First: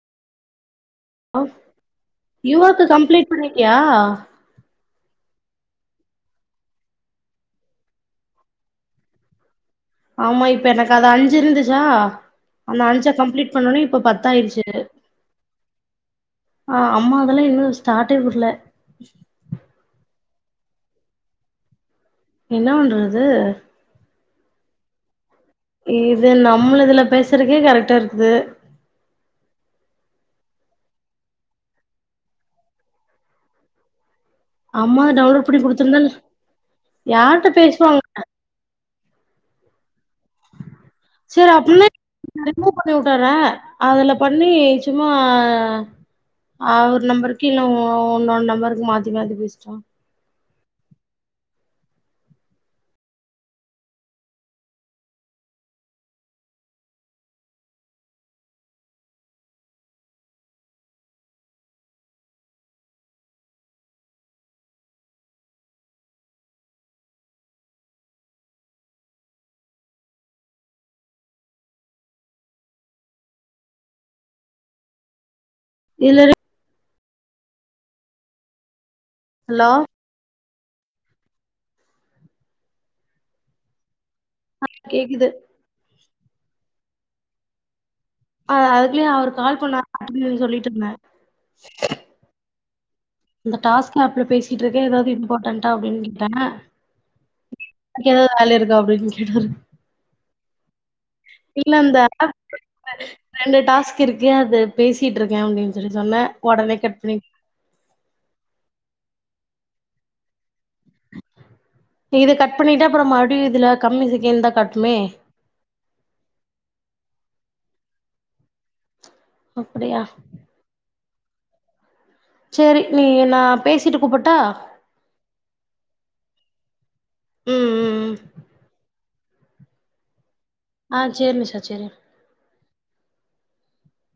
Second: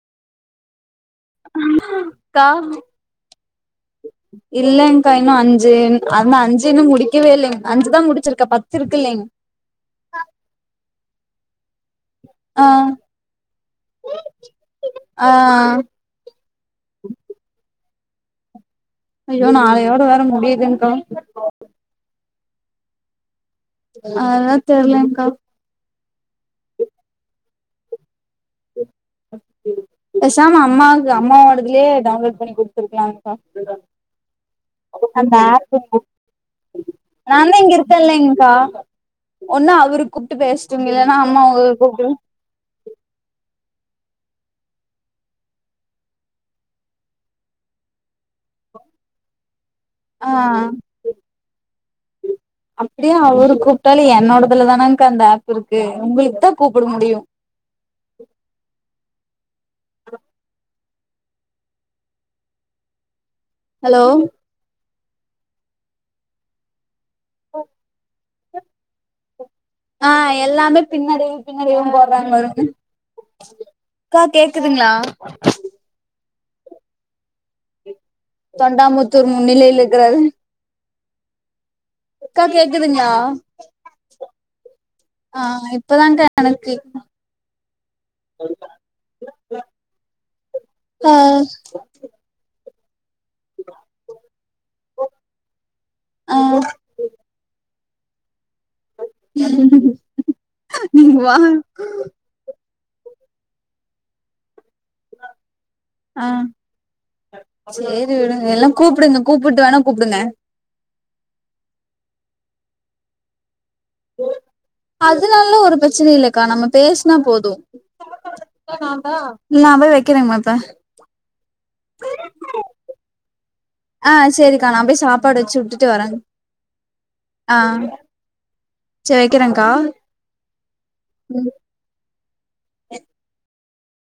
க்கா யுவாக்கு கம்ப்ளீட் பண்ணிட்டியா இல்லலைங்க்கா இன்னு அஞ் சி அந்த அஞ்சுன்னு முடிக்கவே இல்லைங்க அஞ்சுதா முடிச்சிருக்கே பத்து இருக்குல்லைங் ஆமா இப்ப எனக்கு அது அஞ்சு இருந்துச்சா ஆ அந்த அஞ்ச கம்லீட் பண்ணோனே இப்ப பத்தாயடுச்சு ஆ ஆ அம்மா அதெல்லா [unintelligible] சாட்டே கூட்ல ஐயோ நாளையோட வேற மு முடியுதுங்க்கா என்ன பண்றது அதா தெர்லங்க்கா இது நம்முளுதுல பேசறக்கே கரெக்டா இருக்கு து பேசாம அம்மாவுக்கு அம்மாவோடதுலயே டவுன்லோட் பண்ணி குடுத்துருக்கலாக்கா அம்மா அந்த டவுன்லோட் பண்ணி குடுத்துருந்தால் [unintelligible] யார்ட்ட நாந்தெ இங்க இருக்க பேசுவாங்க இல்லைங்க்கா ஒன்னா அவருக் செரி அப்பனா ரிமு பண்ணி வுட்டறே அதுல பண்ணி சும்மா ஆ ஒரு நம்பருக்கி இன்னு இன்னொன் நம்பருக்கு மாத்தி மாத்தி பேச்ட்டா ஆ அப்டியே அவரு கூப்ட்டாலே என்னோடதுல தானங்க்கா அந்த ஆப் இருக்கு உங்ளுக்கு தா கூப்புட முடியு ஹலோ ஓ ஆ எல்லாமே பின்னடைவு பின்னடைவுனு போட்றாங்க [unintelligible] அக்கா கேக்குதுங்களா இல்லடி தொண்டாமுத் துர் ஹலோ முன்னிலையில இருக்காரு அக்கா கேக்குதுங்ளா கேக்குது ஆ இப்பதாங்க்கா கணக்கு ஆ அதுக்குள்யே அவரு கால் பண்ண [inaudible] அப்டின்னு சொல்லிட்டு இருந்த ஆ இந்த டாஸ்க் ஆப்ல பேசிட்டு இருக்கே எதாவது இம்பார்ன்டா அப்டின்னு ஆ கேட்டேனா [unintelligible] வேல இருக்கா அப்டின்னு கேட்டாரு நீங்க வா இல்ல அந்த ரெண்டு டாஸ்க் இருக்கு அத பேசிட்டு இருக்கேன் அப்டின்னு செரி சொன்ன உடனே கட் பண்ணி ரி விடுங்க எல்லா கூப்பிடுங்க கூப்பிட்டு வேணா கூப்பிடுங்க இது கட் பண்ணிட்டா அப்றோ மறுடி இதுல கம்மி செகண்ட் தான் கட்டுமே அதனாலலா ஒரு பிரச்சனை இல்லக்கா நம்ம பேசினா போது நான் போய் அப்படியா வெக்கிறேன்ங்மா இப்ப நா ஆ செரிக்கா நான் போய் சாப்பாடு வெச்சு விட்டுட்டு வரன் ஆ ம் ம் ம் செரி வெக்கிறன்க்கா ஆ சேரி நிஷா சேரி